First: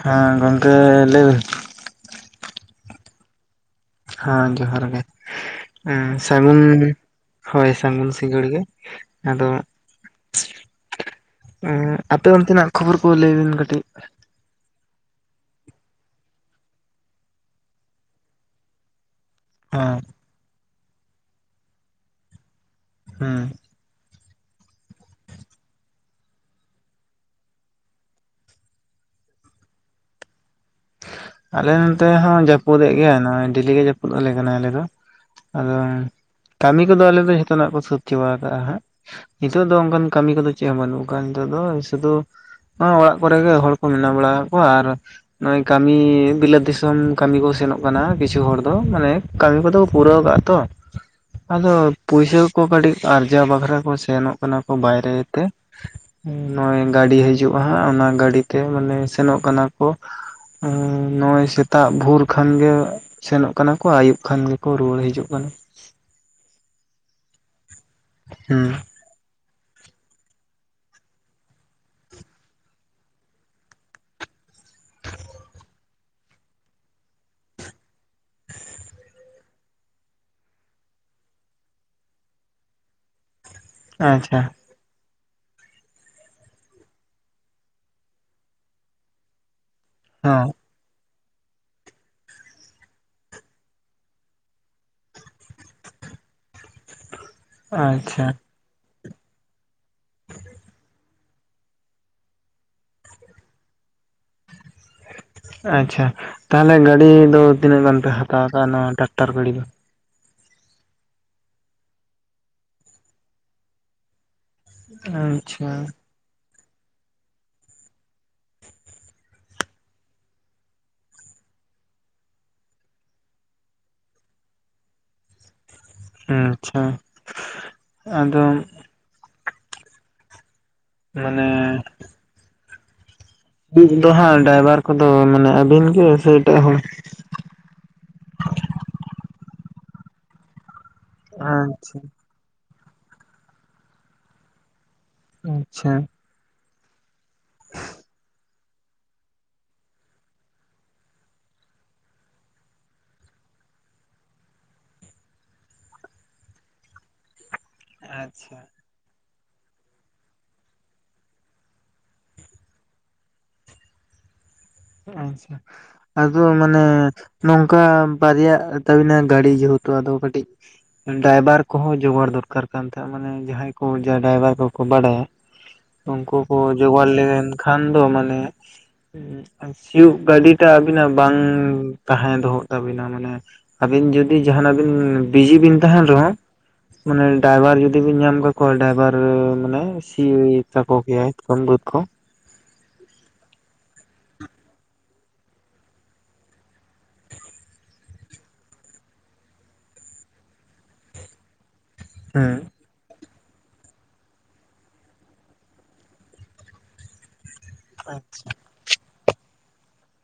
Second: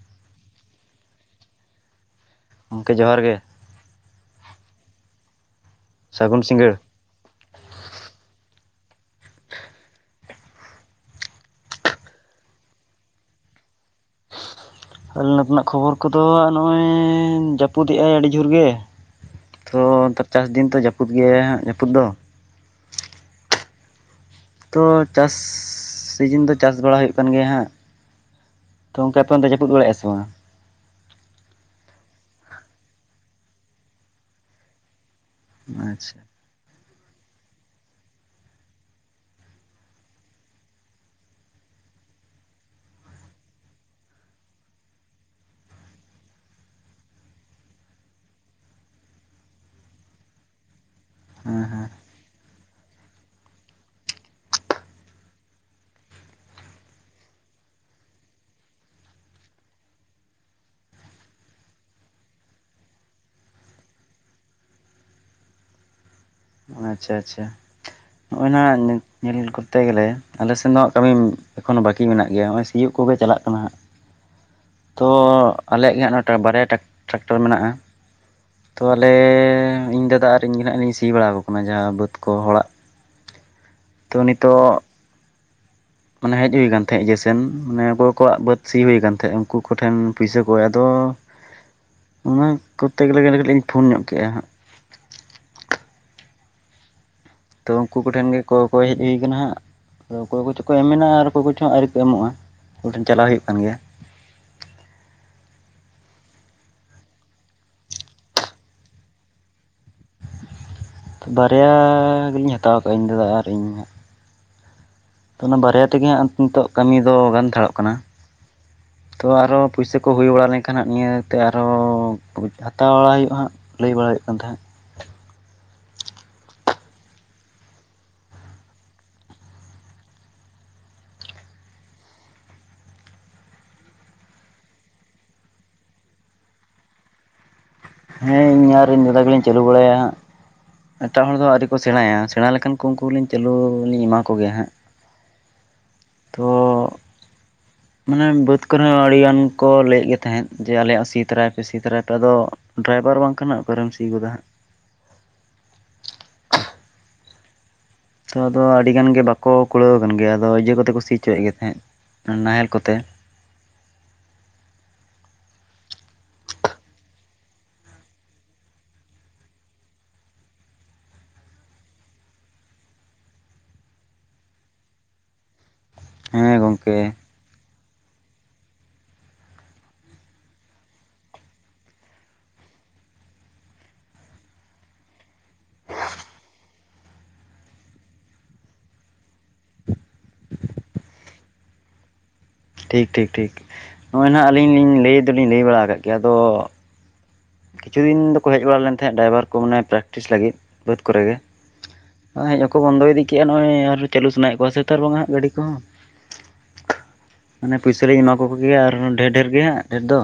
ᱦᱮᱸ ᱜᱚᱝᱠᱮ ᱞᱟᱹᱭ ᱚᱝᱠᱮ ᱡᱚᱦᱟᱨ ᱜᱮ᱾ ᱦᱮᱸ ᱡᱚᱦᱟᱨ ᱜᱮ, ᱮᱸ ᱥᱟᱹᱜᱩᱱ ᱧᱤᱫᱟᱹ᱾ ᱦᱳᱭ ᱥᱟᱹᱜᱩᱱ ᱥᱤᱸᱜᱟᱹᱲ ᱜᱮ, ᱟᱫᱚ ᱩᱸᱜ ᱟᱯᱮ ᱚᱱᱛᱮ ᱱᱟᱜ ᱠᱷᱚᱵᱚᱨ ᱠᱚ ᱞᱟᱹᱭ ᱵᱤᱱ ᱠᱟᱹᱴᱤᱡ? ᱟᱞᱮ ᱱᱚᱛᱮ ᱱᱟᱜ ᱠᱷᱚᱵᱚᱨ ᱠᱚᱫᱚ ᱟ ᱱᱚᱜᱼᱚᱭ ᱡᱟᱹᱯᱩᱫᱮᱜᱼᱟᱭ ᱟᱹᱰᱤ ᱡᱷᱳᱨ ᱜᱮ᱾ ᱛᱷᱚ ᱦᱮᱸ ᱱᱤᱛᱚ ᱪᱟᱥ ᱫᱤᱱ ᱛᱚ ᱡᱟᱹᱯᱩᱫ ᱜᱮᱭᱟᱭ ᱦᱟᱸᱜ ᱡᱟᱹᱯᱩᱫ ᱫᱚ᱾ ᱦᱩᱸ᱾ ᱛᱚ ᱪᱟᱥ ᱥᱤᱡᱤᱱ ᱫᱚ ᱪᱟᱥ ᱵᱟᱲᱟ ᱦᱩᱭᱩᱜ ᱠᱟᱱ ᱜᱮᱭᱟ ᱦᱟᱸᱜ᱾ ᱛᱚ ᱚᱝᱠᱟ ᱟᱯᱮ ᱚᱱᱛᱮ ᱡᱟᱹᱯᱩᱫ ᱵᱟᱲᱟᱭᱮᱼᱟ ᱥᱮ ᱵᱟᱝᱟ? ᱟᱞᱮ ᱱᱚᱱᱛᱮ ᱦᱚᱸ ᱡᱟᱹᱯᱩᱫᱮᱜ ᱜᱮᱭᱟᱭ ᱱᱚᱼᱚᱭ ᱰᱮᱞᱤ ᱜᱮ ᱡᱟᱹᱯᱩᱫ ᱟᱞᱮ ᱠᱟᱱᱟᱭ ᱟᱞᱮ ᱫᱚ᱾ ᱟᱫᱚ ᱟᱪᱪᱷᱟ ᱠᱟᱹᱢᱤ ᱠᱚᱫᱚ ᱟᱞᱮ ᱫᱚ ᱡᱷᱚᱛᱚ ᱱᱟᱜ ᱠᱚ ᱥᱟᱹᱛ ᱪᱟᱵᱟ ᱟᱠᱟᱜᱼᱟ ᱦᱟᱸᱜ᱾ ᱱᱤᱛᱚᱜ ᱫᱚ ᱚᱱᱠᱟᱱ ᱠᱟᱹᱢᱤ ᱠᱚᱫᱚ ᱪᱮᱫ ᱦᱚᱸ ᱵᱟᱹᱱᱩᱜ ᱟᱠᱟᱜᱼᱟ ᱱᱤᱛᱚᱜ ᱫᱚ ᱥᱩᱫᱩ ᱦ ᱚᱲᱟᱜ ᱠᱚᱨᱮᱜᱮ ᱦᱚᱲ ᱠᱚ ᱢᱮᱱᱟ ᱵᱟᱲᱟ ᱠᱚᱣᱟ ᱟᱨ ᱱᱚᱜᱼᱚᱭ ᱠᱟᱹᱢᱤ ᱵᱤᱞᱟᱹᱛ ᱫᱤᱥᱚᱢ ᱠᱟᱹᱢᱤ ᱠᱚ ᱥᱮᱱᱚᱜ ᱠᱟᱱᱟ, ᱠᱤᱪᱷᱩ ᱦᱚᱲ ᱫᱚ, ᱢᱟᱱᱮ ᱠᱟᱹᱢᱤ ᱠᱚᱫᱚ ᱠᱚ ᱯᱩᱨᱟᱹᱣ ᱠᱟᱜᱼᱟ ᱛᱚ᱾ [inaudible] [inaudible] ᱟᱫᱚ ᱦᱮᱸ ᱯᱩᱭᱥᱟᱹ ᱠᱚ ᱠᱟᱹᱴᱤᱡ ᱟᱨᱡᱟᱣ ᱵᱟᱠᱷᱨᱟ ᱠᱚ, ᱥᱮᱱᱚᱜ ᱠᱟᱱᱟ ᱠᱚ ᱵᱟᱭᱨᱮ ᱛᱮ᱾ ᱱᱚᱜᱚᱭ ᱜᱟᱹᱰᱤ ᱦᱤᱡᱩᱜᱼᱟ, ᱦᱟᱸ ᱚᱱᱟ ᱜᱟᱹᱰᱤᱛᱮ ᱢᱟᱱᱮ ᱥᱮᱱᱚᱜ ᱠᱟᱱᱟ ᱠᱚ᱾ ᱱᱚᱜ ᱚᱭ ᱥᱮᱛᱟᱜ ᱵᱷᱳᱨ ᱠᱷᱟᱱᱜᱮ ᱥᱮᱱᱚᱜ ᱠᱟᱱᱟ ᱠᱚ, ᱟᱹᱭᱩᱵ ᱠᱷᱟᱱ ᱜᱮᱠᱚ ᱨᱩᱣᱟᱹᱲ ᱦᱤᱡᱩᱜ ᱠᱟᱱᱟ᱾ ᱟᱪᱪᱷᱟ, ᱟᱪᱪᱷᱟ, ᱱᱚᱼᱚᱭ ᱱᱟ ᱦᱩᱸ ᱧᱮᱞ ᱠᱚᱨᱛᱮ ᱜᱮᱞᱮ ᱟᱞᱮ ᱥᱮᱱ ᱫᱚ ᱠᱟᱹᱢᱤ ᱮᱠᱷᱚᱱᱳ ᱵᱟᱠᱤ ᱢᱮᱱᱟᱜ ᱜᱮᱭᱟ, ᱦᱚᱼᱚᱭ ᱥᱤᱭᱳᱜ ᱠᱚᱜᱮ ᱪᱟᱞᱟᱜ ᱠᱟᱱᱟ, ᱦᱟᱸ ᱛᱚ ᱟᱞᱮᱭᱟᱜ ᱜᱮ ᱦᱟ, ᱚᱱᱟ ᱵᱟᱨᱭᱟ ᱴᱨᱟᱠᱴᱟᱨ ᱢᱮᱱᱟᱜᱼᱟ᱾ ᱛᱚ ᱟᱞᱮ ᱤᱧ ᱫᱟᱫᱟ ᱟᱨ ᱤᱧ ᱜᱮ ᱦᱟᱜ, ᱞᱤᱧ ᱥᱤ ᱵᱟᱲᱟ ᱟᱠᱚ ᱠᱟᱱᱟ ᱡᱟᱦᱟᱸ ᱵᱟᱹᱫᱽ ᱠᱚ ᱦᱚᱲᱟᱜ ᱛᱚ ᱟᱪᱪᱷᱟ ᱱᱤᱛᱚᱜ ᱢᱟᱱᱮ ᱦᱮᱡ ᱦᱩᱭ ᱠᱟᱱ ᱛᱟᱦᱮᱸ, ᱡᱮᱥᱮᱱ ᱢᱟᱱᱮ ᱚᱠᱚᱭ ᱠᱚᱣᱟᱜ ᱵᱟᱹᱫ ᱥᱤ ᱦᱩᱭ ᱠᱟᱱ ᱛᱟᱦᱮᱸ ᱩᱱᱠᱩ ᱠᱚᱴᱷᱮᱱ ᱯᱩᱭᱥᱟᱹ ᱦᱚᱸ ᱠᱚᱭ ᱛᱚ ᱚᱱᱟ ᱠᱚᱨᱛᱮ ᱜᱮᱞᱮ, ᱜᱮᱞᱮ ᱠᱟᱹᱴᱤᱡ ᱞᱤᱧ ᱯᱷᱳᱱ ᱧᱚᱜ ᱠᱮᱜᱼᱟ ᱦᱟᱸᱜ᱾ ᱛᱚ ᱩᱱᱠᱩ ᱟᱪᱪᱷᱟ ᱠᱚᱴᱷᱮᱱ ᱜᱮ ᱠᱚᱠᱚᱭ ᱦᱮᱡ ᱦᱩᱭ ᱠᱟᱱᱟ ᱦᱟᱸᱜ᱾ ᱛᱚ ᱚᱠᱚᱭ ᱠᱚᱪᱚ ᱠᱚ ᱮᱢ ᱢᱮᱱᱟᱜ-ᱟ, ᱟᱨ ᱚᱠᱚᱭ ᱠᱚᱪᱚᱝ ᱟᱹᱣᱨᱤ ᱠᱚ ᱮᱢᱚᱜᱼᱟ, ᱩᱱᱠᱩ ᱴᱷᱮᱱ ᱪᱟᱞᱟᱣ ᱦᱳᱭᱳᱜ ᱠᱟᱱ ᱜᱮᱭᱟ᱾ [inaudible] [inaudible] ᱟᱪᱪᱷᱟ, ᱛᱟᱦᱚᱞᱮ ᱜᱟᱹᱰᱤ ᱫᱚ ᱛᱤᱱᱟᱹᱜ ᱜᱟᱱ ᱯᱮ ᱦᱟᱛᱟᱣ ᱠᱟᱜᱼᱟ, ᱱᱚᱣᱟ ᱴᱟᱠᱴᱟᱨ ᱜᱟᱹᱰᱤ ᱫᱚ?? ᱵᱟᱨᱭᱟ ᱜᱮᱞᱤᱧ ᱦᱟᱛᱟᱣ ᱠᱟᱜᱼᱟ, ᱤᱧ ᱫᱟᱫᱟ ᱟᱨ ᱤᱧ ᱦᱟᱸᱜ᱾ ᱚᱱᱟ ᱟᱪᱪᱷᱟ ᱵᱟᱨᱭᱟ ᱛᱮᱜᱮ ᱦᱟᱸᱜ ᱱᱤᱛᱳᱜ ᱠᱟᱹᱢᱤ ᱫᱚ, ᱜᱟᱱᱛᱷᱟᱲᱚᱜ ᱠᱟᱱᱟ᱾ ᱛᱚ ᱟᱨᱚ ᱯᱩᱭᱥᱟᱹ ᱠᱚ ᱦᱳᱭ ᱵᱟᱲᱟ ᱞᱮᱱᱠᱷᱟᱱ, ᱦᱟᱸᱜ ᱱᱤᱭᱟᱹᱛᱮ ᱟᱨᱚ ᱦᱟᱛᱟᱣ ᱵᱟᱲᱟ ᱦᱳᱭᱳᱜᱼᱟ, ᱦᱟᱸᱜ᱾ ᱞᱟᱹᱭ ᱵᱟᱲᱟ ᱭᱮᱜ ᱠᱟᱱ ᱛᱟᱦᱮᱸᱫ᱾ ᱟᱪᱪᱷᱟ ᱟᱫᱚᱢ ᱢᱟᱱᱮ [unintelligible] ᱰᱟᱤᱵᱷᱟᱨ ᱠᱚᱫᱚ ᱢᱟᱱᱮ ᱟᱹᱵᱤᱱ ᱜᱮ ᱥᱮ ᱮᱴᱟᱜ ᱦᱚᱲ?? ᱦᱮᱸ ᱤᱧ ᱟᱨ ᱤᱧ ᱫᱟᱫᱟ ᱜᱮᱹᱞᱤᱧ ᱪᱟᱹᱞᱩ ᱵᱟᱲᱟᱭᱟ, ᱮᱴᱟᱜ ᱦᱚᱲ ᱫᱚ ᱟᱹᱣᱨᱤ ᱠᱚ ᱟᱪᱪᱷᱟ ᱥᱮᱬᱟᱭᱟ, ᱥᱮᱬᱟ ᱞᱮᱠᱷᱟᱱ ᱩᱱᱠᱩ, ᱩᱱᱠᱩ ᱞᱤᱧ ᱪᱟᱞᱩ ᱞᱤᱧ ᱮᱢᱟ ᱠᱚᱜᱮᱭᱟ ᱦᱟᱸᱜ᱾ ᱟᱪᱪᱷᱟ ᱛᱚ ᱢᱟᱱᱮ ᱵᱟᱹᱫᱽ ᱠᱚᱨᱮ ᱦᱚᱸ, ᱟᱹᱰᱤᱜᱟᱱ ᱠᱚ ᱞᱟᱹᱭᱮᱫ ᱜᱮ ᱛᱟᱦᱮᱫ, ᱡᱮ ᱟᱞᱮᱭᱟᱜ ᱥᱤ ᱛᱟᱨᱟᱭᱯᱮ ᱥᱤ ᱛᱚᱨᱟᱭ ᱯᱮ ᱟᱫᱚ ᱰᱨᱟᱭᱵᱷᱟᱨ ᱵᱟᱝ ᱠᱷᱟᱱ ᱦᱟᱸᱜ ᱚᱠᱟᱨᱮᱢ ᱥᱤ ᱜᱚᱫᱟ ᱦᱟᱸᱜ᱾ ᱛᱚ ᱟᱪᱪᱷᱟ ᱟᱫᱚ ᱟᱹᱰᱤ ᱜᱟᱱ ᱜᱮ ᱵᱟᱠᱚ ᱠᱩᱲᱟᱹᱣ ᱠᱟᱱᱜᱮ, ᱟᱫᱚ ᱤᱭᱟᱹ ᱠᱚᱛᱮ ᱠᱚ ᱥᱤ ᱪᱚᱭᱮᱫ ᱜᱮ ᱛᱟᱦᱮᱸᱫ ᱱᱟᱦᱮᱞ ᱠᱚᱛᱮ᱾ ᱟᱪᱪᱷᱟ, ᱟᱫᱚ ᱢᱟᱱᱮ ᱱᱚᱝᱠᱟ ᱵᱟᱨᱭᱟᱜ ᱛᱟᱵᱤᱱᱟ ᱜᱟᱰᱤ ᱡᱮᱦᱮᱛᱩ ᱟᱫᱚ ᱠᱟᱹᱴᱤᱡ ᱰᱟᱭᱵᱟᱨ ᱠᱚᱦᱚᱸ ᱡᱚᱜᱟᱲ ᱫᱚᱨᱠᱟᱨ ᱠᱟᱱ ᱛᱟᱦᱮ᱾ ᱢᱟᱱᱮ ᱡᱟᱦᱟᱸᱭ ᱠᱚ ᱡᱟ ᱰᱟᱭᱵᱟᱨ ᱠᱚᱠᱚ ᱵᱟᱲᱟᱭᱟ᱾ ᱩᱱᱠᱩ ᱦᱮᱸ ᱠᱚ ᱜᱚᱝᱠᱮ ᱡᱚᱜᱟᱲ ᱞᱮᱱᱠᱷᱟᱱ ᱫᱚ ᱢᱟᱱᱮ ᱥᱤᱭᱳᱜ ᱜᱟᱹᱰᱤᱴᱟᱸ ᱟᱵᱤᱱᱟᱜ ᱵᱟᱝ ᱛᱟᱦᱮᱸ ᱫᱚᱦᱚᱜ ᱛᱟᱵᱤᱱᱟ ᱢᱟᱱᱮ ᱟᱵᱤᱱ ᱡᱩᱫᱤ ᱡᱟᱦᱟᱸᱱᱟ ᱵᱤᱱ ᱵᱤᱡᱤ ᱵᱤᱱ ᱛᱟᱦᱮᱱ ᱨᱮᱦᱚᱸ ᱢᱟᱱᱮ ᱰᱟᱭᱵᱷᱟᱨ ᱡᱩᱫᱤ ᱵᱤᱱ ᱧᱟᱢ ᱠᱟᱠᱚᱼᱟ, ᱰᱟᱭᱵᱷᱟᱨ ᱢᱟᱱᱮ ᱥᱤ ᱛᱟᱠᱚ ᱠᱮᱼᱟᱭ ᱩᱱ ᱵᱟᱸᱫ ᱠᱚ᱾ ᱴᱷᱤᱠ, ᱴᱷᱤᱠ, ᱴᱷᱤᱠ, ᱱᱚᱼᱚᱭ ᱱᱟᱜ ᱟᱹᱞᱤᱧ ᱞᱤᱧ ᱞᱟᱹᱭ ᱫᱩᱞᱤᱧ ᱞᱟᱹᱭ ᱵᱟᱲᱟ ᱠᱟᱜ ᱜᱮᱭᱟ ᱟᱫᱚ ᱠᱤᱪᱷᱩ ᱫᱤᱱ ᱫᱚᱠᱚ ᱦᱮᱡ ᱵᱟᱲᱟ ᱞᱮᱱ ᱛᱟᱦᱮᱸᱜ, ᱰᱨᱟᱭᱵᱷᱟᱨ ᱠᱚ ᱢᱟᱱᱮ, ᱯᱨᱮᱠᱴᱤᱥ ᱞᱟᱹᱜᱤᱫ ᱵᱟᱹᱫᱽ ᱠᱚᱨᱮ ᱜᱮ ᱦᱮᱸ ᱦᱮᱡ ᱦᱚᱠᱚ ᱵᱚᱱᱫᱚ ᱤᱫᱤ ᱠᱮᱜᱼᱟ, ᱱᱚᱜᱼᱚᱭ ᱟᱨᱚᱸ ᱪᱟᱹᱞᱩ ᱥᱟᱱᱟᱭᱮ ᱠᱚᱣᱟ ᱥᱮ ᱛᱟᱨ ᱵᱟᱝᱟ ᱦᱟᱸᱜ ᱜᱟᱹᱰᱤ ᱠᱚ᱾ ᱢᱟᱱᱮ ᱯᱩᱭᱥᱟᱹ ᱞᱤᱧ ᱮᱢᱟ ᱠᱚ ᱟᱪᱪᱷᱟ ᱠᱚᱜᱮᱭᱟ, ᱟᱨᱦᱚᱸ ᱰᱷᱮᱨ, ᱰᱷᱮᱨ ᱜᱮ ᱦᱟᱸᱜ ᱰᱷᱮᱨ ᱫᱚ,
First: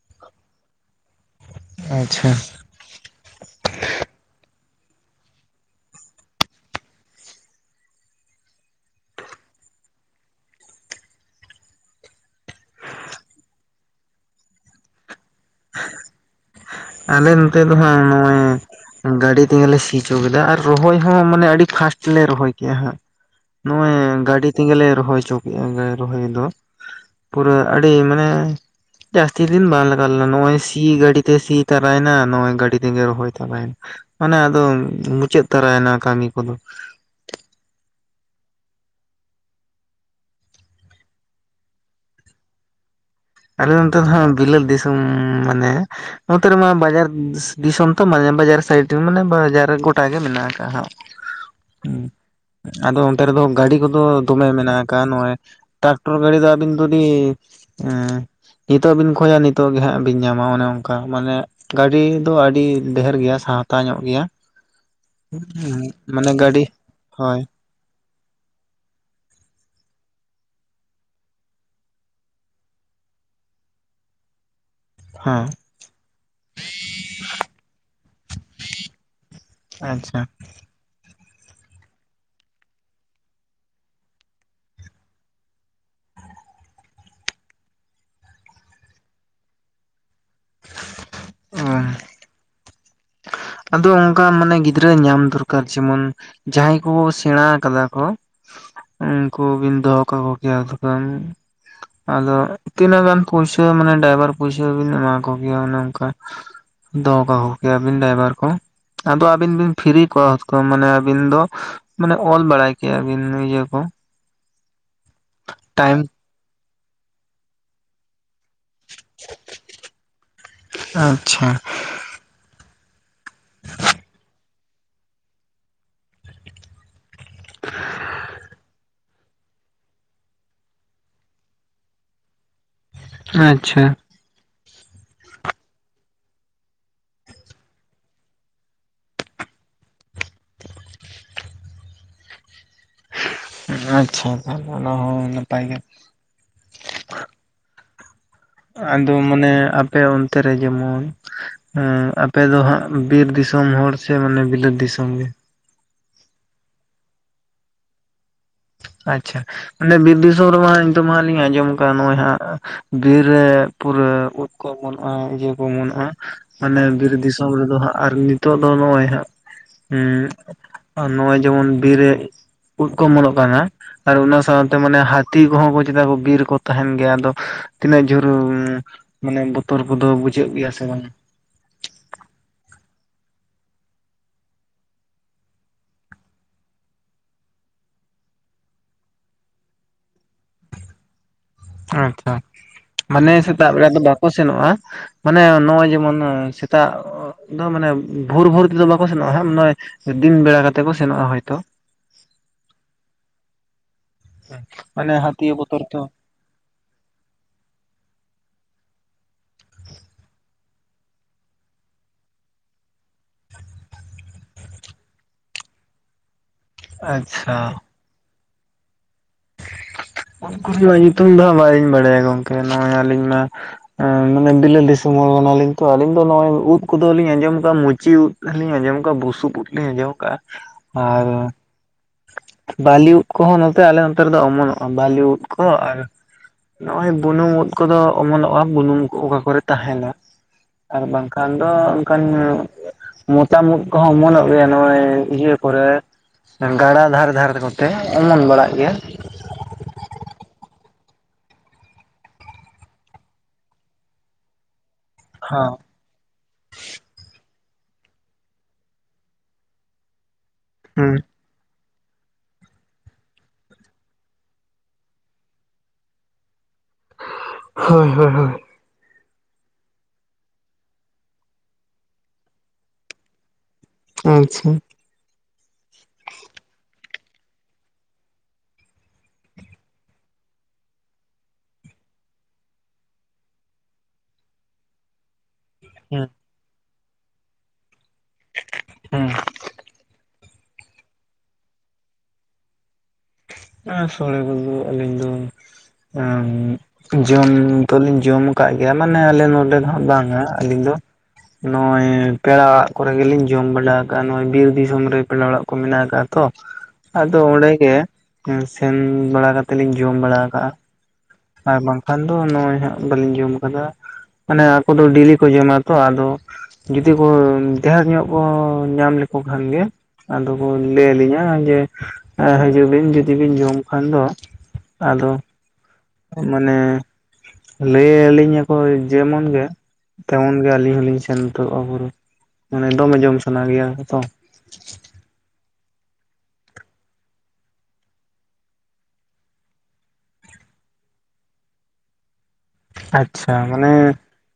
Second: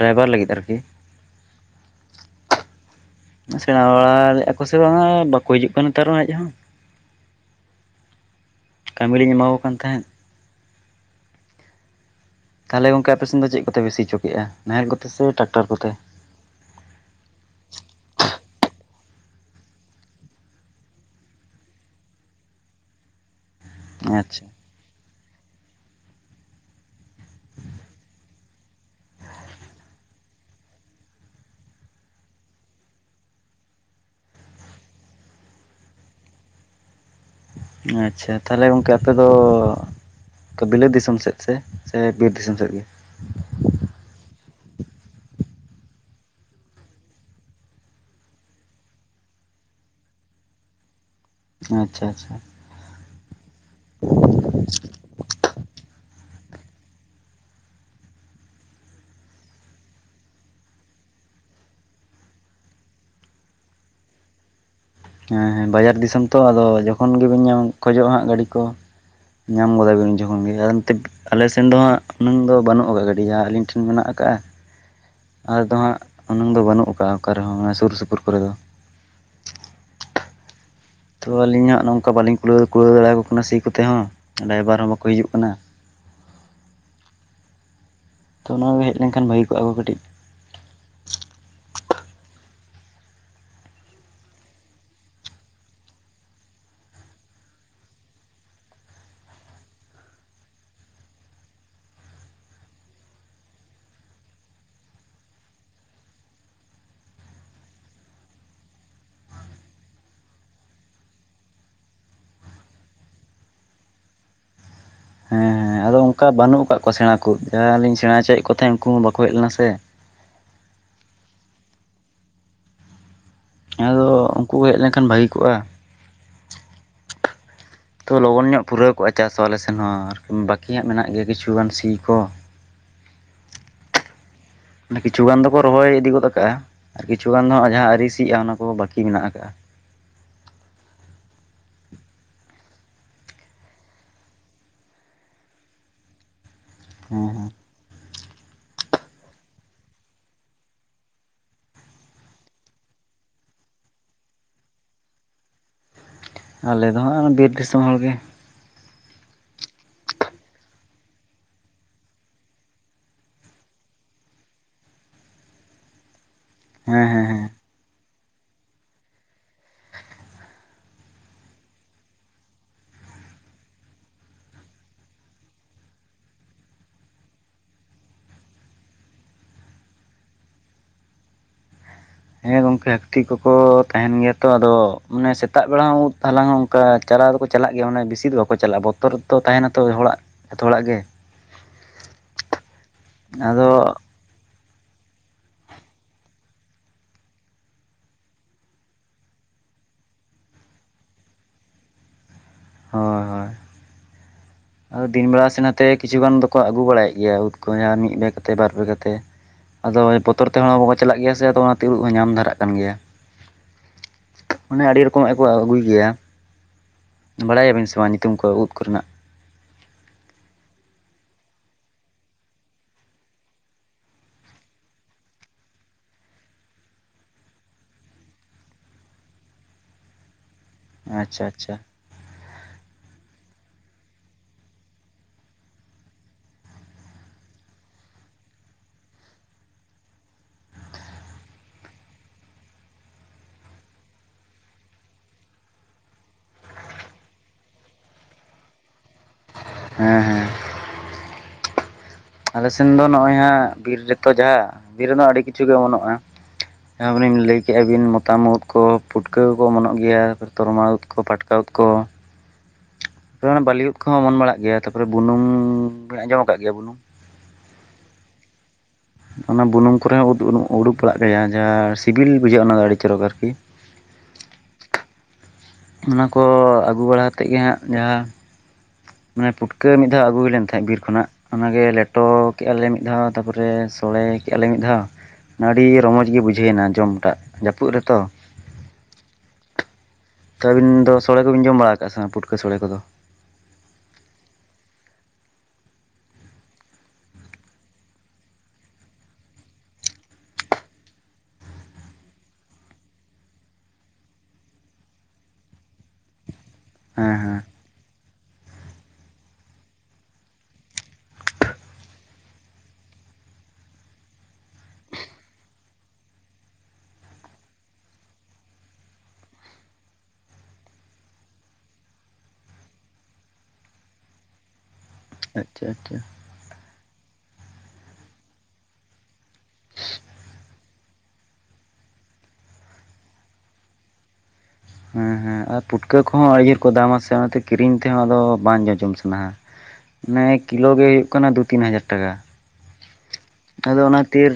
ᱰᱟᱭᱵᱷᱟᱨ ᱞᱟᱹᱜᱤᱫ ᱟᱨᱠᱤ᱾ ᱟᱪᱪᱷᱟ, ᱥᱮᱬᱟ ᱵᱟᱲᱟ ᱞᱮᱜ ᱟᱠᱚ ᱥᱮ ᱵᱟᱝᱟ, ᱵᱟᱠᱚ ᱦᱤᱡᱩᱜ ᱠᱟᱱᱟ ᱱᱮᱛᱟᱨ ᱦᱚ ᱦᱮᱡ ᱦᱚᱸ᱾ ᱠᱟᱹᱢᱤ ᱞᱤᱧ ᱮᱢᱟᱠᱚ ᱠᱟᱱ ᱛᱟᱦᱮᱸᱱ᱾ ᱛᱟᱦᱚᱞᱮ ᱜᱚᱝᱠᱮ ᱟᱯᱮᱥᱮᱱ ᱫᱚ, ᱪᱮᱫ ᱠᱚᱛᱮ ᱯᱮ ᱥᱤᱪᱚ ᱠᱮᱜᱼᱟ, ᱱᱟᱦᱮᱞ ᱠᱚᱛᱮ ᱥᱮ ᱴᱟᱠᱴᱟᱨ ᱠᱚᱛᱮ? ᱟᱞᱮ ᱱᱚᱛᱮ ᱫᱚ ᱦᱟᱸᱜ ᱱᱚᱜᱼᱚᱭ ᱜᱟᱹᱰᱤ ᱛᱮᱜᱮᱞᱮ ᱥᱤᱪᱚ ᱠᱮᱫᱟ ᱟᱨ ᱨᱚᱦᱚᱭ ᱦᱚᱸ ᱢᱟᱱᱮ ᱟᱹᱰᱤ ᱯᱷᱟᱥᱴ ᱞᱮ ᱨᱚᱦᱚᱭ ᱠᱮᱫᱟ ᱦᱟᱸᱜ᱾ ᱱᱚᱜᱼᱚᱭ ᱟᱪᱪᱷᱟ ᱜᱟᱹᱰᱤ ᱛᱮᱜᱮᱞᱮ ᱨᱚᱦᱚᱭ ᱦᱚᱪᱚ ᱠᱮᱫᱮᱜᱼᱟ ᱨᱚᱦᱚᱭ ᱫᱚ᱾ ᱯᱩᱨᱟᱹ ᱟᱹᱰᱤ ᱢᱟᱱᱮ ᱡᱟᱹᱥᱛᱤ ᱫᱤᱱ ᱵᱟᱝ ᱞᱟᱜᱟᱣ ᱱᱚᱜ ᱚᱭ ᱥᱤ ᱜᱟᱹᱰᱤ ᱛᱮ ᱥᱤ ᱛᱟᱨᱟᱭᱮᱱᱟ ᱱᱚᱜ ᱚᱭ ᱜᱟᱹᱰᱤ ᱛᱮᱜᱮ ᱨᱚᱦᱚᱭ ᱛᱟᱨᱟᱭᱮᱱᱟ᱾ ᱢᱟᱱᱮ ᱟᱫᱚ ᱢᱩᱪᱟᱹᱫ ᱛᱚᱨᱟᱭᱮᱱᱟ ᱠᱟᱹᱢᱤ ᱠᱚᱫᱚ᱾ ᱟᱪᱪᱷᱟ ᱛᱟᱦᱞᱮ ᱜᱚᱝᱠᱮ ᱟᱯᱮ ᱫᱚ ᱵᱤᱞᱟᱹᱛ ᱫᱤᱥᱚᱢ ᱥᱮᱫ ᱥᱮ ᱥᱮ ᱵᱤᱨ ᱫᱤᱥᱚᱢ ᱥᱮᱫ ᱜᱮ? ᱟᱞᱮ ᱱᱚᱱᱛᱮᱫᱚ ᱵᱤᱞᱟᱹᱛ ᱫᱤᱥᱩᱢ ᱢᱟᱱᱮ ᱱᱚᱛᱮ ᱨᱮᱢᱟ ᱵᱟᱡᱟᱨ ᱫᱤᱥᱚᱢ ᱛᱚ ᱢᱟᱱᱮ ᱵᱟᱡᱟᱨ ᱥᱟᱭᱤᱰ ᱢᱟᱱᱮ ᱵᱟᱡᱟᱨ ᱜᱚᱴᱟ ᱜᱮ ᱢᱮᱱᱟᱜ ᱟᱠᱟᱜᱼᱟ ᱦᱟᱸᱜ᱾ ᱦᱩᱸ ᱟᱪᱪᱷᱟ ᱟᱪᱪᱷᱟ ᱟᱫᱚ ᱚᱱᱛᱮ ᱨᱮᱫᱚ ᱜᱟᱹᱰᱤ ᱠᱚᱫᱚ ᱫᱚᱢᱮ ᱢᱮᱱᱟᱜ ᱟᱠᱟᱫᱼᱟ ᱱᱚᱜᱼᱚᱭ ᱴᱨᱟᱠᱴᱚᱨ ᱜᱟᱹᱰᱤ ᱫᱚ ᱟᱹᱵᱤᱱ ᱡᱩᱫᱤ ᱮ ᱱᱤᱛᱚᱜ ᱵᱤᱱ ᱠᱷᱚᱡᱟ ᱱᱤᱛᱚᱜ ᱜᱮ ᱦᱟᱸᱜ ᱵᱤᱱ ᱧᱟᱢᱟ ᱚᱱᱮ ᱚᱱᱠᱟ ᱢᱟᱱᱮ ᱜᱟᱹᱰᱤ ᱫᱚ ᱟᱹᱰᱤ ᱰᱷᱮᱨ ᱜᱮᱭᱟ ᱥᱟᱦᱛᱟ ᱧᱚᱜ ᱜᱮᱭᱟ᱾ ᱦᱮᱸ ᱦᱮᱸ ᱵᱟᱡᱟᱨ ᱫᱤᱥᱚᱢ ᱢᱟᱱᱮ ᱛᱚ ᱜᱟᱹᱰᱤ ᱟᱫᱚ ᱡᱚᱠᱷᱚᱱ ᱦᱳᱭ ᱜᱮᱵᱤᱱ ᱧᱟᱢ ᱠᱷᱚᱡᱚᱜᱼᱟ ᱦᱟᱸᱜ ᱜᱟᱹᱰᱤ ᱠᱚ ᱧᱟᱢ ᱜᱚᱫᱟᱵᱤᱱ ᱩᱱ ᱡᱚᱠᱷᱚᱱ ᱜᱮ ᱟᱨ ᱟᱞᱮ ᱥᱮᱱ ᱫᱚ ᱦᱟᱸᱜ ᱩᱱᱟᱹᱝ ᱫᱚ ᱵᱟᱹᱱᱩᱜ ᱟᱠᱟᱜᱼᱟ ᱜᱟᱹᱰᱤ ᱡᱟᱦᱟᱸ ᱟᱹᱞᱤᱧ ᱴᱷᱮᱱ ᱢᱮᱱᱟᱜ ᱟᱠᱟᱜᱼᱟ᱾ ᱦᱮᱸ ᱟᱫᱚ ᱦᱟᱸᱜ ᱩᱱᱟᱹᱝ ᱫᱚ ᱵᱟᱹᱱᱩᱜ ᱟᱠᱟᱴᱟᱜᱼᱟ ᱚᱠᱟᱨ ᱨᱮᱦᱚᱸ ᱚᱱᱟ ᱥᱩᱨ ᱥᱩᱯᱩᱨ ᱠᱚᱨᱮ ᱫᱚ᱾ ᱟᱪᱪᱷᱟ ᱛᱚ ᱟᱹᱞᱤᱧᱦᱟᱸᱜ ᱱᱚᱝᱠᱟ ᱵᱟᱹᱞᱤᱧ ᱠᱩᱞᱟᱹᱣ ᱠᱩᱞᱟᱹᱣ ᱫᱟᱲᱮᱭᱟᱠᱚ ᱠᱟᱱᱟ ᱥᱤ ᱠᱚᱛᱮ ᱦᱚᱸ ᱰᱟᱭᱵᱟᱨ ᱦᱚᱸ ᱵᱟᱠᱚ ᱦᱤᱡᱩᱜ ᱠᱟᱱᱟ᱾ [inaudible] ᱛᱚ ᱚᱱᱟ ᱠᱚ ᱦᱮᱡ ᱞᱮᱱᱠᱷᱟᱱ ᱵᱷᱟᱹᱜᱤ ᱠᱚᱜᱼᱟ ᱠᱚ ᱠᱟᱹᱴᱤᱡ ᱚ [inaudible] ᱟᱫᱚ ᱚᱱᱠᱟ ᱢᱟᱱᱮ ᱜᱤᱫᱽᱨᱟᱹ ᱧᱟᱢ ᱫᱚᱨᱠᱟᱨ ᱡᱮᱢᱚᱱ ᱡᱟᱦᱟᱸᱭ ᱠᱚ ᱥᱮᱬᱟ ᱟᱠᱟᱫᱟ ᱠᱚ᱾ ᱩᱱᱠᱩ ᱵᱤᱱ ᱫᱚᱦᱚ ᱠᱟᱠᱚ ᱠᱮᱭᱟ᱾ [inaudible] ᱟᱫᱚ ᱛᱤᱱᱟᱹᱜ ᱜᱟᱱ ᱯᱩᱭᱥᱟ ᱢᱟᱱᱮ ᱰᱟᱭᱵᱟᱨ ᱯᱩᱭᱥᱟ ᱵᱤᱱ ᱮᱢᱟ ᱠᱚᱜᱮᱭᱟ ᱚᱱᱮ ᱚᱱᱠᱟ᱾ ᱫᱚᱦᱚ ᱠᱟᱠᱚ ᱠᱮᱭᱟᱵᱤᱱ ᱰᱟᱭᱵᱟᱨ ᱟᱫᱚ ᱟᱹᱵᱤᱱ ᱵᱤᱱ ᱯᱷᱨᱤ ᱠᱚᱣᱟ ᱢᱟᱱᱮ ᱟᱵᱤᱱ ᱫᱚ ᱢᱟᱱᱮ ᱚᱞ ᱵᱟᱲᱟᱭ ᱠᱮᱭᱟ ᱵᱤᱱ ᱤᱭᱟᱹ ᱠᱚ ᱦᱮᱸ ᱦᱮᱸ ᱟᱫᱚ ᱴᱟᱭᱤᱢ ᱚᱱᱠᱟ ᱵᱟᱹᱱᱩᱜ ᱟᱠᱟᱫ ᱠᱚᱣᱟ ᱥᱮᱬᱟ ᱠᱚ ᱡᱟᱦᱟᱸᱞᱤᱧ ᱥᱮᱬᱟ ᱚᱪᱚᱭᱮᱫ ᱠᱚ ᱛᱟᱦᱮᱸᱫ ᱩᱱᱠᱩ ᱦᱚᱸ ᱵᱟᱠᱚ ᱦᱮᱡ ᱞᱮᱱᱟ ᱥᱮ ᱟᱪᱪᱷᱟ ᱟᱫᱚ ᱩᱱᱠᱩ ᱠᱚ ᱦᱮᱡ ᱞᱮᱱᱠᱷᱟᱱ ᱵᱷᱟᱹᱜᱤ ᱠᱚᱜᱼᱟ᱾ ᱛᱚ ᱞᱚᱜᱚᱱ ᱧᱚᱜ ᱯᱩᱨᱟᱹᱣ ᱠᱚᱜᱼᱟ ᱪᱟᱥ ᱟᱞᱮ ᱥᱮᱱ ᱦᱚᱸ ᱟᱨ ᱵᱟᱹᱠᱤᱭᱟᱜ ᱢᱮᱱᱟᱜ ᱜᱮᱭᱟ ᱠᱤᱪᱷᱩᱜᱟᱱ ᱥᱤ ᱠᱚ᱾ ᱟᱪᱪᱷᱟ ᱠᱤᱪᱷᱩ ᱜᱟᱱ ᱫᱚᱠᱚ ᱨᱚᱦᱚᱭ ᱤᱫᱤ ᱜᱚᱫ ᱠᱟᱜᱼᱟ ᱟᱨ ᱠᱤᱪᱷᱩ ᱜᱟᱱ ᱫᱚᱜ ᱡᱟᱦᱟᱸ ᱟᱣᱹᱨᱤ ᱥᱤᱜᱼᱟ ᱚᱱᱟ ᱠᱚ ᱵᱟᱠᱤ ᱢᱮᱱᱟᱜ ᱟᱠᱟᱜᱼᱟ᱾ ᱟᱪᱪᱷᱟ [unintelligible] ᱚᱱᱟ ᱦᱚᱸ ᱱᱟᱯᱟᱭ ᱜᱮ᱾ ᱦᱮᱸ ᱦᱮᱸ ᱟᱫᱚ ᱢᱟᱱᱮ ᱟᱯᱮ ᱚᱱᱛᱮ ᱨᱮ ᱡᱮᱢᱚᱱ ᱦᱮᱸ ᱟᱯᱮ ᱫᱚ ᱦᱟᱸᱜ ᱵᱤᱨ ᱫᱤᱥᱚᱢ ᱦᱚᱲ ᱥᱮ ᱢᱟᱱᱮ ᱵᱤᱞᱟᱹᱛ ᱫᱤᱥᱚᱢ ᱜᱮ? ᱟᱞᱮᱫ ᱫᱚ ᱦᱟᱸᱜ ᱵᱤᱨ ᱫᱤᱥᱚᱢ ᱦᱚᱲᱜᱮ᱾ ᱟᱪᱪᱷᱟ ᱚᱱᱮ ᱵᱤᱨ ᱫᱤᱥᱚᱢ ᱨᱮᱢᱟ ᱱᱤᱛᱚᱜ ᱢᱟ ᱦᱟᱸᱜ ᱞᱤᱧ ᱟᱸᱡᱚᱢ ᱟᱠᱟᱫᱼᱟ ᱱᱚᱜᱼᱚᱭ ᱦᱟᱸᱜ᱾ ᱵᱤᱨ ᱨᱮ ᱯᱩᱨᱟᱹ ᱩᱫ ᱠᱚ ᱮᱢᱚᱱᱚᱜᱼᱟ ᱤᱭᱟᱹ ᱠᱚ ᱮᱢᱚᱱᱚᱜᱼᱟ᱾ ᱢᱟᱱᱮ ᱦᱮᱸ ᱵᱤᱨ ᱦᱮᱸ ᱦᱮᱸ ᱫᱤᱥᱚᱢ ᱨᱮᱫᱚ ᱦᱟᱸᱜ ᱟᱨ ᱢᱤᱫ ᱱᱤᱛᱚᱜ ᱫᱚ ᱱᱚᱜᱼᱚᱭ ᱦᱟᱸᱜ ᱱᱚᱜᱼᱚᱭ ᱡᱮᱢᱚᱱ ᱵᱤᱨ ᱨᱮ ᱩᱫ ᱠᱚ ᱚᱢᱚᱱᱚᱜ [unintelligible] ᱟᱨ ᱚᱱᱟ ᱥᱟᱶᱛᱮ ᱢᱟᱱᱮ ᱦᱟᱹᱛᱤ ᱠᱚᱦᱚᱸ ᱠᱚ ᱪᱮᱫ ᱵᱤᱨ ᱨᱮ ᱠᱚ ᱛᱟᱦᱮᱱ ᱜᱮᱭᱟ ᱟᱫᱚ ᱛᱤᱱᱟᱹᱜ ᱡᱷᱳᱨ ᱢᱟᱱᱮ ᱵᱚᱛᱚᱨ ᱠᱚᱫᱚ ᱵᱩᱡᱷᱟᱹᱜ ᱜᱮᱭᱟ ᱥᱮ ᱵᱟᱝ᱾ ᱦᱮᱸ ᱜᱚᱝᱠᱮ ᱦᱟᱠᱛᱤ ᱠᱚᱠᱚ ᱛᱟᱦᱮᱱ ᱜᱮᱭᱟ ᱛᱚ ᱟᱫᱚ ᱢᱟᱱᱮ ᱥᱮᱛᱟᱜ ᱵᱮᱲᱟ ᱦᱩᱸ ᱛᱟᱞᱟᱝ ᱦᱩᱸ ᱚᱱᱠᱟ ᱪᱟᱞᱟᱣ ᱫᱚᱠᱚ ᱪᱟᱞᱟᱜ ᱜᱮᱭᱟ ᱚᱱᱮ ᱵᱮᱥᱤ ᱫᱚ ᱵᱟᱠᱚ ᱪᱟᱞᱟᱜᱼᱟ ᱵᱚᱛᱚᱨᱛᱚ ᱛᱟᱦᱮᱱᱟᱛᱚ ᱦᱚᱲᱟᱜ ᱡᱚᱛᱚ ᱦᱚᱲᱟᱜ ᱜᱮ ᱾ ᱟᱪᱪᱟ ᱢᱟᱱᱮ ᱥᱮᱛᱟᱜ ᱵᱮᱲᱟ ᱟᱫᱚ ᱫᱚ ᱵᱟ ᱠᱚ ᱥᱮᱱᱚᱜᱼᱟ ᱢᱟᱱᱮ ᱱᱚᱜᱼᱚᱭ ᱡᱮᱢᱚᱱ ᱥᱮᱛᱟᱜ ᱫᱚ ᱢᱟᱱᱮ ᱵᱷᱳᱨ ᱵᱷᱳᱨ ᱛᱮᱫᱚ ᱵᱟᱠᱚ ᱥᱮᱱᱚᱜᱼᱟ ᱦᱟᱸᱜ ᱱᱚᱭ ᱫᱤᱱ ᱵᱮᱲᱟ ᱠᱟᱛᱮ ᱠᱚ ᱥᱮᱱᱚᱜᱼᱟ ᱦᱳᱭᱛᱚ ᱾ ᱦᱚᱭ ᱦᱚᱭ ᱾ ᱟᱫᱚ ᱢᱟᱱᱮ ᱫᱤᱱ ᱵᱮᱲᱟ ᱦᱟᱹᱛᱤᱭᱟᱜ ᱥᱮ ᱵᱚᱛᱚᱨ ᱱᱟᱛᱮ ᱛᱚ ᱠᱤᱪᱷᱩ ᱜᱟᱱ ᱫᱚᱠᱚ ᱟᱹᱜᱩ ᱵᱟᱲᱟᱭᱮᱫ ᱜᱮᱭᱟ ᱩᱫᱽ ᱠᱚᱸᱭᱟ ᱢᱤᱫ ᱵᱮᱜᱛᱮ ᱵᱟᱨ ᱵᱮᱜᱟᱛᱮ ᱾ ᱟᱫᱚ ᱵᱚᱛᱚᱨ ᱛᱮᱦᱚᱸ ᱵᱟᱠᱚ ᱪᱟᱞᱟᱜ ᱜᱮᱭᱟ ᱥᱮ ᱟᱫᱚ ᱚᱱᱟ ᱛᱤᱨᱩᱜ ᱦᱚᱸ ᱧᱟᱢ ᱫᱷᱟᱨᱟᱜ ᱠᱟᱱ ᱜᱮᱭᱟ ᱾ ᱚᱱᱮ ᱟᱹᱰᱤ ᱨᱚᱠᱚᱢᱟᱜ ᱠᱚ ᱟᱹᱜᱩᱭ ᱜᱮᱭᱟ ᱟᱪᱪᱷᱟ ᱵᱟᱲᱟᱭᱟᱵᱤᱱ ᱥᱮᱵᱟᱝ ᱧᱩᱛᱩᱢ ᱠᱚ ᱩᱫᱽ ᱠᱚᱨᱮᱱᱟᱜ? ᱩᱫᱽ ᱠᱚᱨᱮᱱᱟᱜ ᱧᱩᱛᱩᱢ ᱫᱚ ᱦᱟᱸᱜ ᱵᱟᱤᱧ ᱵᱟᱲᱟᱭᱟ ᱜᱚᱝᱠᱮ ᱱᱚᱜᱼᱚᱭ ᱟᱹᱞᱤᱧ ᱢᱟ ᱮᱸ ᱢᱟᱱᱮ ᱵᱤᱞᱟᱹᱛ ᱫᱤᱥᱚᱢ ᱦᱚᱲ ᱠᱟᱱᱟᱞᱤᱧ ᱛᱚ ᱟᱹᱞᱤᱧ ᱫᱚ ᱱᱚᱜᱼᱚᱭ ᱩᱫᱽ ᱠᱚᱫᱚᱞᱤᱧ ᱟᱸᱡᱚᱢ ᱟᱠᱟᱜᱟ ᱢᱩᱪᱤ ᱩᱫ ᱟᱦᱞᱤᱧ ᱟᱸᱡᱚᱢ ᱠᱟ ᱵᱩᱥᱩᱵ ᱩᱫ ᱞᱤᱧ ᱟᱸᱡᱚᱢ ᱠᱟᱜᱼᱟ ᱾ ᱟᱪᱷᱟ ᱪᱷᱟ ᱾ ᱵᱟᱹᱞᱤ ᱩᱫ ᱠᱚᱦᱚᱸ ᱱᱚᱛᱮ ᱟᱞᱮ ᱚᱱᱛᱮ ᱨᱮᱫᱚ ᱚᱢᱚᱱᱚᱜᱼᱟ ᱵᱟᱹᱞᱤ ᱩᱫ ᱠᱚ ᱟᱨ ᱱᱚᱜ ᱚᱭ ᱵᱩᱱᱩᱢ ᱩᱫ ᱠᱚᱫᱚ ᱚᱢᱚᱱᱚᱜᱼᱟ ᱵᱩᱱᱩᱢ ᱚᱠᱟ ᱠᱚᱨᱮ ᱛᱟᱸᱦᱮᱱᱟ ᱾ ᱟᱨ ᱵᱟᱝᱠᱷᱟᱱ ᱫᱚ ᱚᱱᱠᱟᱱ ᱢᱚᱛᱟᱢ ᱩᱫ ᱠᱚᱦᱚᱸ ᱚᱢᱚᱱᱚᱜ ᱜᱮᱭᱟ ᱱᱚᱜᱼᱚᱭ ᱤᱭᱟᱹ ᱠᱚᱨᱮ ᱜᱟᱲᱟ ᱫᱷᱟᱨᱮ ᱫᱷᱟᱨᱮ ᱠᱚᱛᱮ ᱚᱢᱚᱱ ᱵᱟᱲᱟᱜ ᱜᱮᱭᱟ ᱾ ᱦᱮᱸ ᱦᱮᱸ ᱾ ᱟᱞᱮᱥᱮᱱ ᱫᱚ ᱱᱚᱜᱼᱚᱭ ᱦᱟᱸᱜ ᱵᱤᱨ ᱨᱮᱛᱚ ᱡᱷᱟ ᱵᱤᱨ ᱨᱮᱱᱚ ᱟᱹᱰᱤ ᱠᱤᱪᱷᱩ ᱦᱚᱸ ᱜᱮ ᱚᱢᱚᱱᱚᱜᱼᱟ ᱾ ᱚᱤᱱ ᱞᱟᱹᱭ ᱠᱮᱜᱼᱟ ᱵᱤᱱ ᱢᱚᱛᱟᱢ ᱩᱫ ᱠᱚ ᱯᱩᱴᱠᱟᱹ ᱠᱚᱠᱚ ᱚᱢᱚᱱᱚᱜ ᱜᱮᱭᱟ, ᱛᱚᱨᱢᱟ ᱩᱫᱽ ᱦᱩᱸ ᱠᱚ ᱯᱟᱴᱠᱟ ᱩᱫᱽ ᱠᱚ, ᱵᱟᱞᱤ ᱩᱫ ᱠᱚᱦᱚᱸ ᱚᱢᱚᱱ ᱵᱟᱲᱟᱜ ᱜᱮᱭᱟ ᱛᱟᱯᱚᱨᱮ ᱵᱩᱱᱩᱢᱻ ᱟᱸᱡᱚᱢ ᱟᱠᱟᱜ ᱜᱮᱭᱟ ᱵᱩᱱᱩᱢ? ᱦᱳᱭ ᱦᱳᱭ ᱦᱳᱭ ᱾ [inaudible] ᱚᱱᱟ ᱵᱩᱱᱩᱢ ᱠᱚᱨᱮ ᱦᱚᱸ ᱩᱫ ᱩᱸ ᱩᱰᱩᱠ ᱵᱟᱲᱟᱜ ᱜᱮᱭᱟ ᱡᱟᱦᱟᱸ ᱥᱤᱵᱤᱞ ᱵᱩᱡᱷᱟᱹᱜᱼᱟ ᱚᱱᱟ ᱜᱮ ᱟᱹᱲᱤ ᱪᱚᱨᱚᱠ ᱟᱨᱠᱤ᱾ ᱟᱪᱷᱟ ᱾ ᱚᱱᱟᱠᱚ ᱟᱹᱜᱩ ᱵᱟᱲᱟᱦᱟᱛᱮᱜ ᱜᱮ ᱦᱟᱸᱜ ᱡᱟᱦᱟᱸ ᱢᱟᱱᱮ ᱯᱩᱴᱠᱟᱹ ᱢᱤᱫ ᱫᱷᱟᱣ ᱟᱜᱩ ᱦᱩᱭ ᱞᱮᱱ ᱛᱟᱦᱮᱸᱜ ᱵᱤᱨ ᱠᱷᱚᱱᱟᱜ, ᱚᱱᱟᱜᱮ ᱞᱮᱴᱚ ᱠᱮᱜ ᱟᱞᱮ ᱢᱤᱫ ᱫᱷᱟᱣ ᱛᱟᱯᱚᱨᱮ ᱥᱚᱲᱮ ᱠᱮᱜ ᱟᱞᱮ ᱢᱤᱫ ᱫᱷᱟᱣ ᱟᱹᱰᱤ ᱨᱚᱢᱚᱡᱽ ᱦᱮᱸ ᱜᱮ ᱵᱩᱡᱷᱟᱹ ᱮᱱᱟ ᱡᱚᱢᱴᱟᱜ ᱡᱟᱹᱯᱩᱫ ᱨᱮᱛᱚ᱾ [unintelligible] ᱦᱩᱸ ᱾ ᱛᱚ ᱟᱹᱵᱤᱱ ᱫᱚ ᱥᱚᱲᱮ ᱠᱚᱵᱤᱱ ᱡᱚᱢ ᱵᱟᱲᱟᱠᱟᱜᱼᱟ ᱥᱮ ᱯᱩᱴᱠᱟᱹ ᱥᱚᱲᱮ ᱠᱚᱫᱚ? ᱦᱮᱸ ᱥᱚᱲᱮ ᱠᱚᱫᱚ ᱟᱹᱞᱤᱧ ᱫᱚ [inaudible] ᱡᱚᱢ ᱫᱚᱞᱤᱧ ᱡᱚᱢ ᱟᱠᱟᱜ ᱜᱮᱭᱟ ᱢᱟᱱᱮ ᱟᱞᱮ ᱱᱚᱰᱮ ᱫᱚ ᱦᱟᱸᱜ ᱵᱟᱝᱟ ᱟᱹᱞᱤᱧ ᱫᱚ ᱱᱚᱜᱼᱚᱭ ᱯᱮᱲᱟ ᱚᱲᱟᱜ ᱠᱚᱨᱮᱜᱮᱞᱤᱧ ᱡᱚᱢ ᱵᱟᱰᱟ ᱟᱠᱟᱜᱼᱟ ᱱᱚᱜ ᱚᱭ ᱵᱤᱨ ᱫᱤᱥᱚᱢ ᱨᱮ ᱯᱮᱲᱟ ᱚᱲᱟᱜ ᱠᱚ ᱢᱮᱱᱟᱜ ᱟᱠᱟᱜᱼᱟ ᱛᱚ ᱾ [unintelligible] ᱟᱫᱚ ᱚᱸᱲᱮᱜᱮ ᱥᱮᱱ ᱵᱟᱲᱟ ᱠᱟᱛᱮᱞᱤᱧ ᱡᱚᱢ ᱵᱟᱲᱟ ᱟᱠᱟᱜᱼᱟ ᱾ ᱟᱨ ᱵᱟᱝᱠᱷᱟᱱ ᱫᱚ ᱱᱚᱜᱼᱚᱭ ᱦᱟᱸᱜ ᱵᱟᱹᱞᱤᱧ ᱡᱚᱢ ᱠᱟᱫᱟ ᱾ ᱢᱟᱱᱮ ᱟᱠᱚ ᱫᱚ ᱰᱤᱞᱤ ᱠᱚ ᱡᱚᱢᱟᱛᱚ ᱟᱫᱚ ᱡᱩᱫᱤ ᱠᱚ ᱫᱷᱮᱨ ᱧᱚᱜ ᱠᱚ ᱧᱟᱢ ᱞᱮᱠᱚ ᱠᱷᱟᱱ ᱜᱮ ᱟᱫᱚ ᱠᱚ ᱞᱟᱹᱭ ᱟᱹᱞᱤᱧᱟ ᱡᱮᱸ ᱦᱤᱡᱩᱜ ᱵᱤᱱ ᱡᱩᱫᱤ ᱵᱤᱱ ᱡᱚᱢ ᱠᱷᱟᱱ ᱫᱚ ᱟᱫᱚ ᱟᱪᱪᱟ ᱟᱪᱪᱟ ᱾ ᱢᱟᱱᱮᱻ ᱞᱟᱹᱭ ᱟᱹᱞᱤᱧᱟᱠᱚ ᱡᱮᱢᱚᱱ ᱜᱮ ᱛᱮᱢᱚᱱ ᱜᱮ ᱟᱹᱞᱤᱧ ᱦᱚᱞᱤᱧ ᱥᱮᱱ ᱩᱛᱚᱨᱚᱜᱼᱟ ᱯᱩᱨᱟᱹ ᱾ ᱢᱟᱱᱮ ᱫᱚᱢ‌ ᱡᱚᱢ ᱥᱟᱱᱟ ᱜᱮᱭᱟ ᱦᱮᱸᱛᱚ, ᱦᱮᱸ ᱦᱮᱸ ᱟᱨ ᱯᱩᱴᱠᱟᱹ ᱠᱚᱦᱚᱸ ᱟᱹᱨᱤ ᱡᱳᱨ ᱠᱚ ᱫᱟᱢᱟ ᱥᱮ ᱚᱱᱟᱛᱮ ᱠᱤᱨᱤᱧ ᱛᱮᱦᱚᱸ ᱟᱫᱚ ᱵᱟᱝ ᱡᱚᱡᱚᱢ ᱥᱟᱱᱟᱦᱟᱸ ᱾ ᱚᱱᱮ ᱠᱤᱞᱳ ᱜᱮ ᱦᱳᱭᱩᱜ ᱠᱟᱱᱟ ᱫᱩ ᱛᱤᱱ ᱦᱟᱡᱟᱨ ᱴᱟᱠᱟ ᱾ ᱟᱪᱪᱷᱟ, ᱢᱟᱱᱮ ᱛᱤᱨ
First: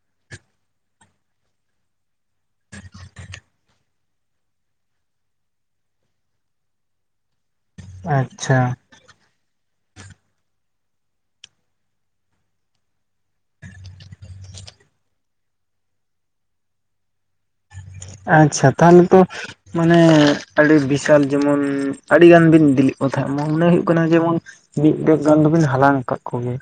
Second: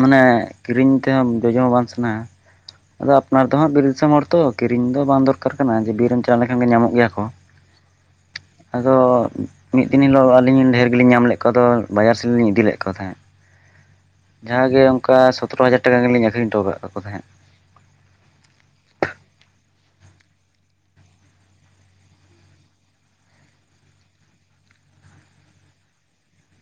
ᱢᱟᱱᱮ ᱠᱤᱨᱤᱧ ᱛᱮᱦᱚᱸ ᱡᱚᱡᱚᱢ ᱦᱚᱸ ᱵᱟᱝ ᱥᱟᱱᱟᱣᱟ᱾ ᱟᱫᱚ ᱟᱯᱱᱟᱨ ᱫᱚ ᱦᱟᱸᱜ ᱵᱤᱨ ᱫᱤᱥᱚᱢ ᱦᱚᱲ ᱛᱚ ᱠᱤᱨᱤᱧ ᱫᱚ ᱵᱟᱝ ᱫᱚᱨᱠᱟᱨ ᱠᱟᱱᱟ ᱡᱮ ᱵᱤᱨ ᱮᱢ ᱪᱟᱞᱟᱣ ᱞᱮᱠᱷᱟᱱ ᱜᱮ ᱧᱟᱢᱚᱜ ᱜᱮᱭᱟ ᱠᱚ᱾ ᱟᱪᱪᱷᱟ᱾ ᱟᱫᱚ ᱢᱤᱫ ᱫᱤᱱ ᱦᱤᱞᱳᱜ ᱟᱹᱞᱤᱧ ᱰᱷᱮᱨ ᱜᱮᱞᱤᱧ ᱧᱟᱢ ᱞᱮᱫ ᱠᱚᱣᱟ, ᱟᱫᱚ ᱵᱟᱡᱟᱨ ᱥᱮᱫ ᱞᱤᱧ ᱤᱫᱤ ᱞᱮᱫ ᱠᱚ ᱛᱟᱦᱮᱸᱫ, ᱡᱟᱦᱟᱸ ᱜᱮ ᱚᱱᱠᱟ ᱥᱚᱛᱨᱚ ᱦᱟᱡᱟᱨ ᱴᱟᱠᱟ ᱜᱮᱞᱤᱧ ᱟᱹᱷᱨᱤᱧ ᱦᱚᱴᱚ ᱟᱠᱟᱫ ᱠᱚ ᱛᱟᱦᱮᱸᱫ᱾ ᱟᱪᱪᱷᱟ ᱛᱟᱦᱞᱮ ᱛᱚ ᱢᱟᱱᱮ ᱟᱹᱰᱤ ᱵᱤᱥᱟᱞ ᱡᱮᱢᱚᱱ ᱟᱹᱰᱤᱜᱟᱱ ᱵᱤᱱ ᱤᱫᱤᱞᱮᱜ ᱠᱚ ᱛᱟᱦᱮᱸᱫ ᱢᱚᱱᱮ ᱦᱩᱭᱩᱜ ᱠᱟᱱᱟ ᱡᱮᱢᱚᱱ ᱢᱤᱫ ᱵᱮᱜᱽ ᱜᱟᱱ ᱫᱚᱵᱤᱱ ᱦᱟᱞᱟᱝ ᱟᱠᱟᱫ ᱠᱚᱜᱮᱭᱟ᱾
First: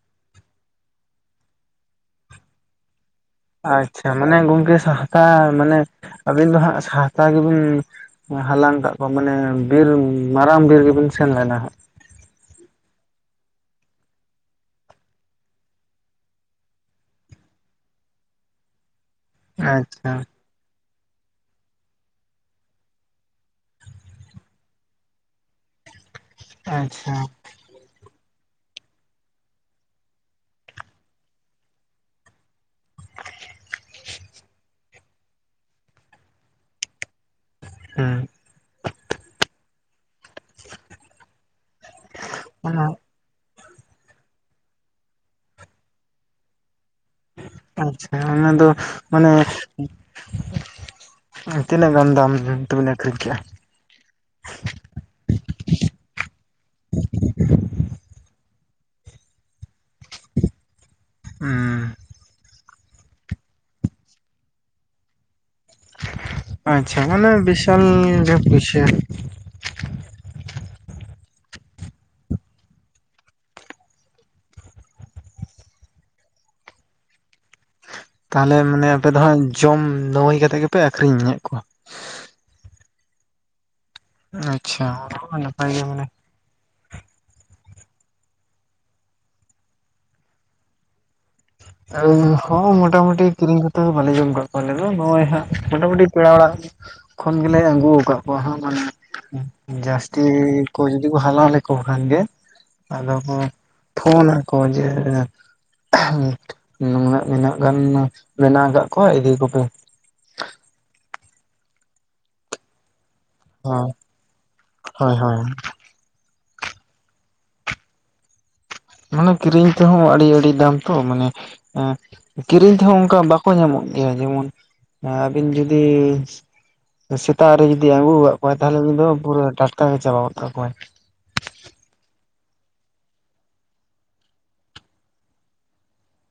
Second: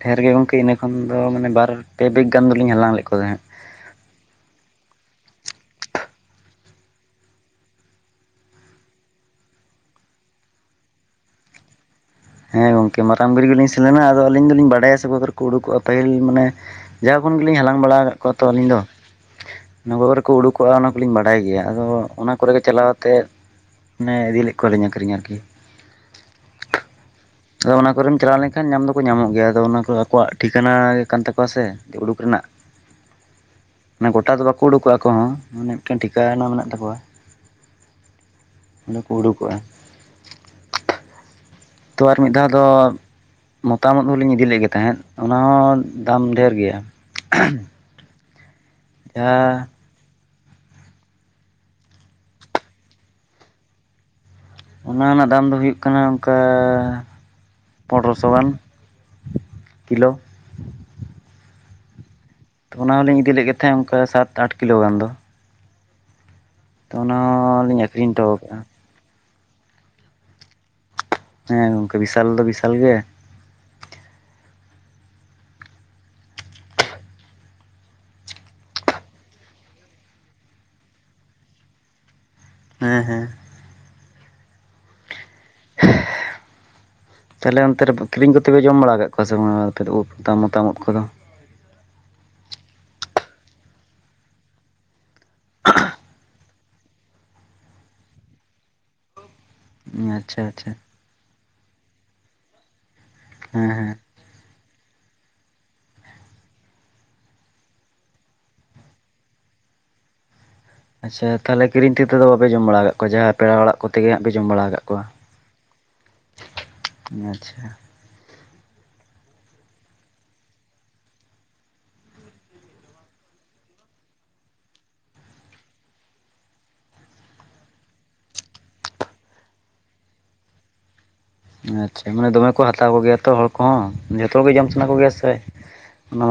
ᱰᱷᱮᱨ ᱜᱮ ᱜᱚᱝᱠᱮ ᱤᱱᱟᱹ ᱠᱷᱚᱱ ᱫᱚ ᱢᱟᱱᱮ ᱵᱟᱨ ᱯᱮ ᱵᱮᱜᱽ ᱜᱟᱱ ᱫᱚᱞᱤᱧ ᱦᱟᱞᱟᱝ ᱞᱮᱫ ᱠᱚ ᱛᱟᱦᱮᱸᱫ᱾ ᱟᱪᱪᱷᱟ ᱢᱟᱱᱮ ᱜᱚᱝᱠᱮ ᱥᱟᱦᱟᱠᱟ ᱢᱟᱱᱮ ᱟᱹᱵᱤᱱ ᱫᱚ ᱦᱟᱸᱜ ᱥᱟᱦᱟᱠᱟ ᱜᱮᱵᱤᱱ ᱦᱟᱞᱟᱝ ᱠᱟᱜ ᱠᱚᱣᱟ ᱢᱟᱱᱮ ᱵᱤᱨ ᱢᱟᱨᱟᱝ ᱵᱤᱨ ᱜᱮᱵᱤᱱ ᱥᱮᱱ ᱞᱮᱱᱟ ᱦᱟᱸᱜ᱾ ᱦᱮᱸ ᱜᱚᱝᱠᱮ ᱢᱟᱨᱟᱝ ᱵᱤᱨ ᱜᱮᱞᱤᱧ ᱥᱮᱱ ᱞᱮᱱᱟ ᱟᱫᱚ ᱟᱹᱞᱤᱧ ᱫᱚᱞᱤᱧ ᱵᱟᱰᱟᱭᱟ ᱥᱮ ᱚᱠᱟ ᱠᱚ ᱨᱮᱠᱚ ᱩᱰᱩᱠᱚᱜᱼᱟ ᱯᱟᱹᱦᱤᱞ ᱢᱟᱱᱮ ᱡᱟᱣ ᱠᱷᱚᱱ ᱜᱮᱞᱤᱧ ᱦᱟᱞᱟᱝ ᱵᱟᱲᱟ ᱟᱠᱟᱫ ᱠᱚᱣᱟ ᱛᱚ ᱟᱹᱞᱤᱧ ᱫᱚ ᱚᱱᱟ ᱟᱪᱪᱷᱟ ᱠᱚᱨᱮ ᱠᱚ ᱩᱰᱩᱠ ᱠᱚᱜᱼᱟ ᱚᱱᱟ ᱠᱚᱞᱤᱧ ᱵᱟᱰᱟᱭ ᱜᱮᱭᱟ᱾ ᱟᱫᱚ ᱚᱱᱟ ᱠᱚᱨᱮᱜᱮ ᱪᱟᱞᱟᱣ ᱠᱟᱛᱮᱫ ᱢᱟᱱᱮ ᱤᱫᱤ ᱞᱮᱫ ᱠᱚᱣᱟᱞᱤᱧ ᱟᱹᱠᱷᱨᱤᱧ ᱟᱨᱠᱤ᱾ ᱟᱪᱪᱷᱟ ᱟᱫᱚ ᱚᱱᱟ ᱠᱚᱨᱮᱢ ᱪᱟᱞᱟᱣ ᱞᱮᱱᱠᱷᱟᱱ ᱧᱟᱢ ᱫᱚᱠᱚ ᱧᱟᱢᱚᱜ ᱜᱮᱭᱟ᱾ ᱟᱫᱚ ᱚᱱᱟ ᱠᱚ ᱟᱠᱚᱣᱟᱜ ᱴᱷᱤᱠᱟᱱᱟ ᱜᱮ ᱠᱟᱱ ᱛᱟᱠᱚᱣᱟ ᱥᱮ᱾ ᱩᱰᱩᱠ ᱨᱮᱱᱟᱜ ᱢᱟᱱᱮ ᱜᱚᱴᱟ ᱫᱚ ᱵᱟᱠᱩ ᱩᱰᱩᱠᱚᱜᱼᱟ ᱟᱠᱚ ᱦᱚᱸ ᱢᱟᱱᱮ ᱢᱤᱫᱴᱟᱝ ᱴᱷᱤᱠᱟᱱᱟ ᱢᱮᱱᱟᱜ ᱛᱟᱠᱚᱣᱟ᱾ ᱦᱩᱸ ᱚᱸᱰᱮ ᱠᱚ ᱩᱰᱩᱠᱚᱜᱼᱟ᱾ [inaudible] ᱛᱚ ᱟᱨ ᱢᱤᱫ ᱫᱷᱟᱣ ᱫᱚ ᱚᱱᱟ ᱢᱚᱛᱟᱢ ᱳᱫ ᱦᱚᱸᱞᱤᱧ ᱤᱫᱤᱞᱮᱜ ᱜᱮ ᱛᱟᱦᱮᱸᱫ ᱚᱱᱟ ᱦᱚᱸ ᱫᱟᱢ ᱰᱷᱮᱨ ᱜᱮᱭᱟ᱾ ᱟᱪᱪᱷᱟ ᱚᱱᱟ ᱫᱚ ᱢᱟᱱᱮ ᱡᱟᱦᱟᱸ ᱛᱤᱱᱟᱹᱜ ᱜᱟᱱ ᱫᱟᱢ ᱛᱵᱤᱱ ᱟᱹᱠᱷᱨᱤᱧ ᱠᱮᱜᱼᱟ᱾ ᱚᱱᱟ ᱨᱮᱱᱟᱜ ᱫᱟᱢ ᱫᱚ ᱦᱩᱭᱩᱜ ᱠᱟᱱᱟ ᱚᱱᱠᱟ ᱯᱚᱱᱨᱚ ᱥᱚ ᱜᱟᱱ ᱠᱤᱞᱳ [unintelligible] ᱛᱚ ᱚᱱᱟ ᱦᱚᱞᱤᱧ ᱤᱫᱤ ᱞᱮᱫ ᱜᱮ ᱛᱟᱦᱮᱸᱫ ᱚᱱᱠᱟ ᱥᱟᱛ ᱟᱴ ᱠᱤᱞᱳ ᱜᱟᱱ ᱫᱚ ᱟᱪᱪᱷᱟ ᱛᱚ ᱚᱱᱟ ᱢᱟᱱᱮ ᱵᱤᱥᱟᱞ ᱦᱚᱸᱞᱤᱧ ᱟᱹᱠᱷᱨᱤᱧ ᱜᱮ ᱦᱚᱴᱚ ᱟᱠᱟᱜᱼᱟ ᱯᱩᱭᱥᱟᱹ ᱦᱮᱸ ᱜᱚᱝᱠᱮ ᱵᱤᱥᱟᱞ ᱫᱚ ᱵᱤᱥᱟᱞ ᱜᱮ ᱛᱟᱦᱞᱮ ᱢᱟᱱᱮ ᱟᱯᱮ ᱫᱚ ᱦᱟᱸᱜ ᱡᱚᱢ ᱱᱟᱹᱣᱟᱹᱭ ᱠᱟᱛᱮᱜ ᱜᱮᱯᱮ ᱟᱹᱠᱷᱨᱤᱧᱮᱫ ᱠᱚᱣᱟ᱾ ᱦᱮᱸ ᱦᱮᱸ ᱟᱪᱪᱷᱟ ᱱᱟᱯᱟᱭ ᱜᱮ ᱢᱟᱱᱮ ᱛᱟᱞᱦᱮ ᱚᱱᱛᱮ ᱨᱮ ᱠᱤᱨᱤᱧ ᱠᱚᱛᱮᱯᱮ ᱡᱚᱢ ᱵᱟᱲᱟ ᱠᱟᱜ ᱠᱚᱣᱟ ᱥᱮ ᱵᱟᱝ ᱩᱫ ᱢᱚᱛᱟᱢ ᱩᱫ ᱠᱚᱫᱚ ᱦᱚᱸ ᱢᱳᱴᱟᱢᱩᱴᱤ ᱠᱤᱨᱤᱧ ᱠᱟᱛᱮ ᱫᱚ ᱵᱟᱞᱮ ᱡᱚᱢᱠᱟᱫ ᱠᱚᱣᱟ ᱟᱞᱮ ᱫᱚ ᱱᱚᱜᱼᱚᱭ ᱦᱟᱸᱜ ᱢᱚᱴᱟᱢᱩᱴᱤ ᱯᱮᱲᱟ ᱚᱲᱟᱜ ᱠᱷᱚᱱ ᱜᱮᱞᱮ ᱟᱹᱜᱩ ᱠᱟᱫ ᱠᱚᱣᱟ ᱦᱟᱸᱜ ᱢᱟᱱᱮ ᱡᱟᱹᱥᱛᱤ ᱟᱪᱪᱷᱟ ᱟᱪᱪᱷᱟ ᱠᱚ ᱡᱩᱫᱤ ᱠᱚ ᱦᱟᱞᱟᱝ ᱞᱮᱠᱚ ᱠᱷᱟᱱ ᱜᱮ ᱟᱫᱚ ᱠᱚ ᱦᱮᱸ ᱦᱮᱸ ᱯᱷᱳᱱᱟ᱾ ᱠᱚ ᱡᱮ ᱱᱩᱱᱟᱹᱜ ᱱᱤᱱᱟᱹᱜ ᱜᱟᱱ ᱢᱮᱱᱟᱜᱠᱟᱜ ᱠᱚᱣᱟ ᱤᱫᱤ ᱠᱚᱯᱮ ᱟᱪᱪᱷᱟ ᱛᱟᱦᱞᱮ ᱠᱤᱨᱤᱧ ᱛᱮᱫᱚ ᱵᱟᱯᱮ ᱡᱚᱢ ᱵᱟᱲᱟ ᱠᱟᱜ ᱠᱚᱣᱟ ᱡᱟᱦᱟᱸᱭ ᱯᱮᱲᱟ ᱚᱲᱟᱜ ᱠᱚ ᱛᱮᱜᱮ ᱦᱟᱸᱜ ᱯᱮ ᱡᱚᱢ ᱵᱟᱲᱟ ᱠᱟᱜ ᱠᱚᱣᱟ᱾ ᱦᱳᱭ ᱦᱳᱭ ᱟᱪᱪᱷᱟ ᱢᱟᱱᱮ ᱠᱤᱨᱤᱧ ᱛᱮᱦᱚᱸ ᱟᱹᱰᱤ ᱟᱹᱰᱤ ᱫᱟᱢ ᱛᱚ ᱢᱟᱱᱮ ᱠᱤᱨᱤᱧ ᱛᱮᱦᱚᱸ ᱚᱱᱠᱟ ᱵᱟᱠᱚ ᱧᱟᱢᱚᱜ ᱜᱮᱭᱟ ᱡᱮᱢᱚᱱ ᱦᱮ ᱟᱹᱵᱤᱱ ᱡᱩᱫᱤ ᱥᱮᱛᱟᱜ ᱨᱮ ᱡᱩᱫᱤ ᱟᱜᱩᱠᱟᱫ ᱠᱚᱣᱟᱭ ᱛᱟᱦᱚᱞᱮ ᱩᱱᱤ ᱫᱚ ᱯᱩᱨᱟᱹ ᱴᱟᱴᱠᱟ ᱜᱮ ᱪᱟᱵᱟᱜᱚᱫ ᱠᱟᱠᱚᱟᱭ ᱟᱪᱪᱷᱟ ᱢᱟᱱᱮ ᱫᱚᱢᱮ ᱠᱚ ᱦᱟᱛᱟᱣ ᱠᱚᱜᱮᱭᱟ ᱛᱚ ᱦᱚᱲ ᱠᱚᱦᱚᱸ ᱡᱚᱛᱚᱜᱮ ᱡᱚᱢ ᱥᱟᱱᱟ ᱠᱚᱜᱮᱭᱟ ᱥᱮ ᱚᱱᱟ